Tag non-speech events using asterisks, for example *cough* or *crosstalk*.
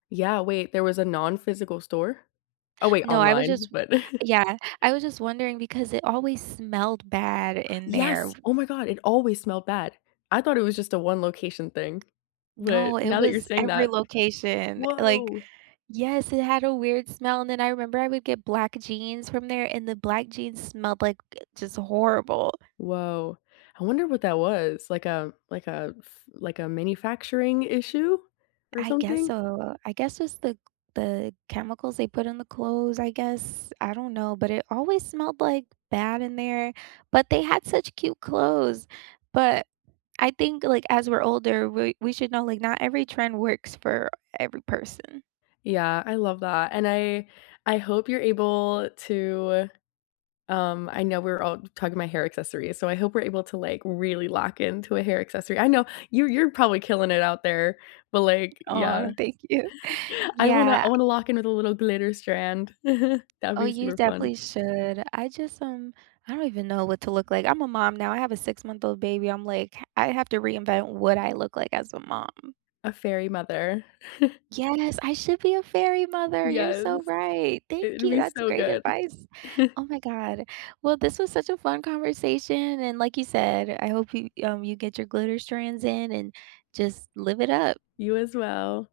Yeah, wait, there was a nonphysical store? Oh, wait, No, I was online, just but Yeah. I was *chuckles* just wondering because it always smelled bad in there. Yes, oh, my god, it always smelled bad. I thought it was just a one location thing, but, No, it now that you're was saying every that location, like woah! Yes, it had a weird smell, and then I remember I would get black jeans from there, and the black jeans smelled, like, gu just horrible. Woah. I wonder what that was. Like, a like, a f like, a manufacturing issue or I guess something? so. I guess it's the c the chemicals they put in the clothes, I guess. I don't know, but it always smelled, like, bad in there. But they had such cute clothes. But, I think, like, as we're older, we we should know, like, not every trend works for every person. Yeah, I love that and I I hope you're able to um, I know we're all talking about hair accessories, so I hope we're able to, like, really lock into a hair accessory. I know, you're you're probably killing it out there, but, like, Aw, yeah thank you. *chuckles* I wanna I Yeah. wanna lock in with a little glitter strand. *chuckles* That'd Oh, be you super fun. definitely should. I just, um I don't even know what to look like. I'm a mom now. I have a six-month-old baby, I'm, like, I have to reinvent what I look like as a mom. A fairy mother. *chuckles* Yes, I should be a fairy mother, you're Yes. so right. Thank It'd you, be that's so great good. advice. Oh, *chuckles* my god. Well, this was such a fun conversation, and like you said, I hope you um, you get your glitter strands in and just live it up. You as well.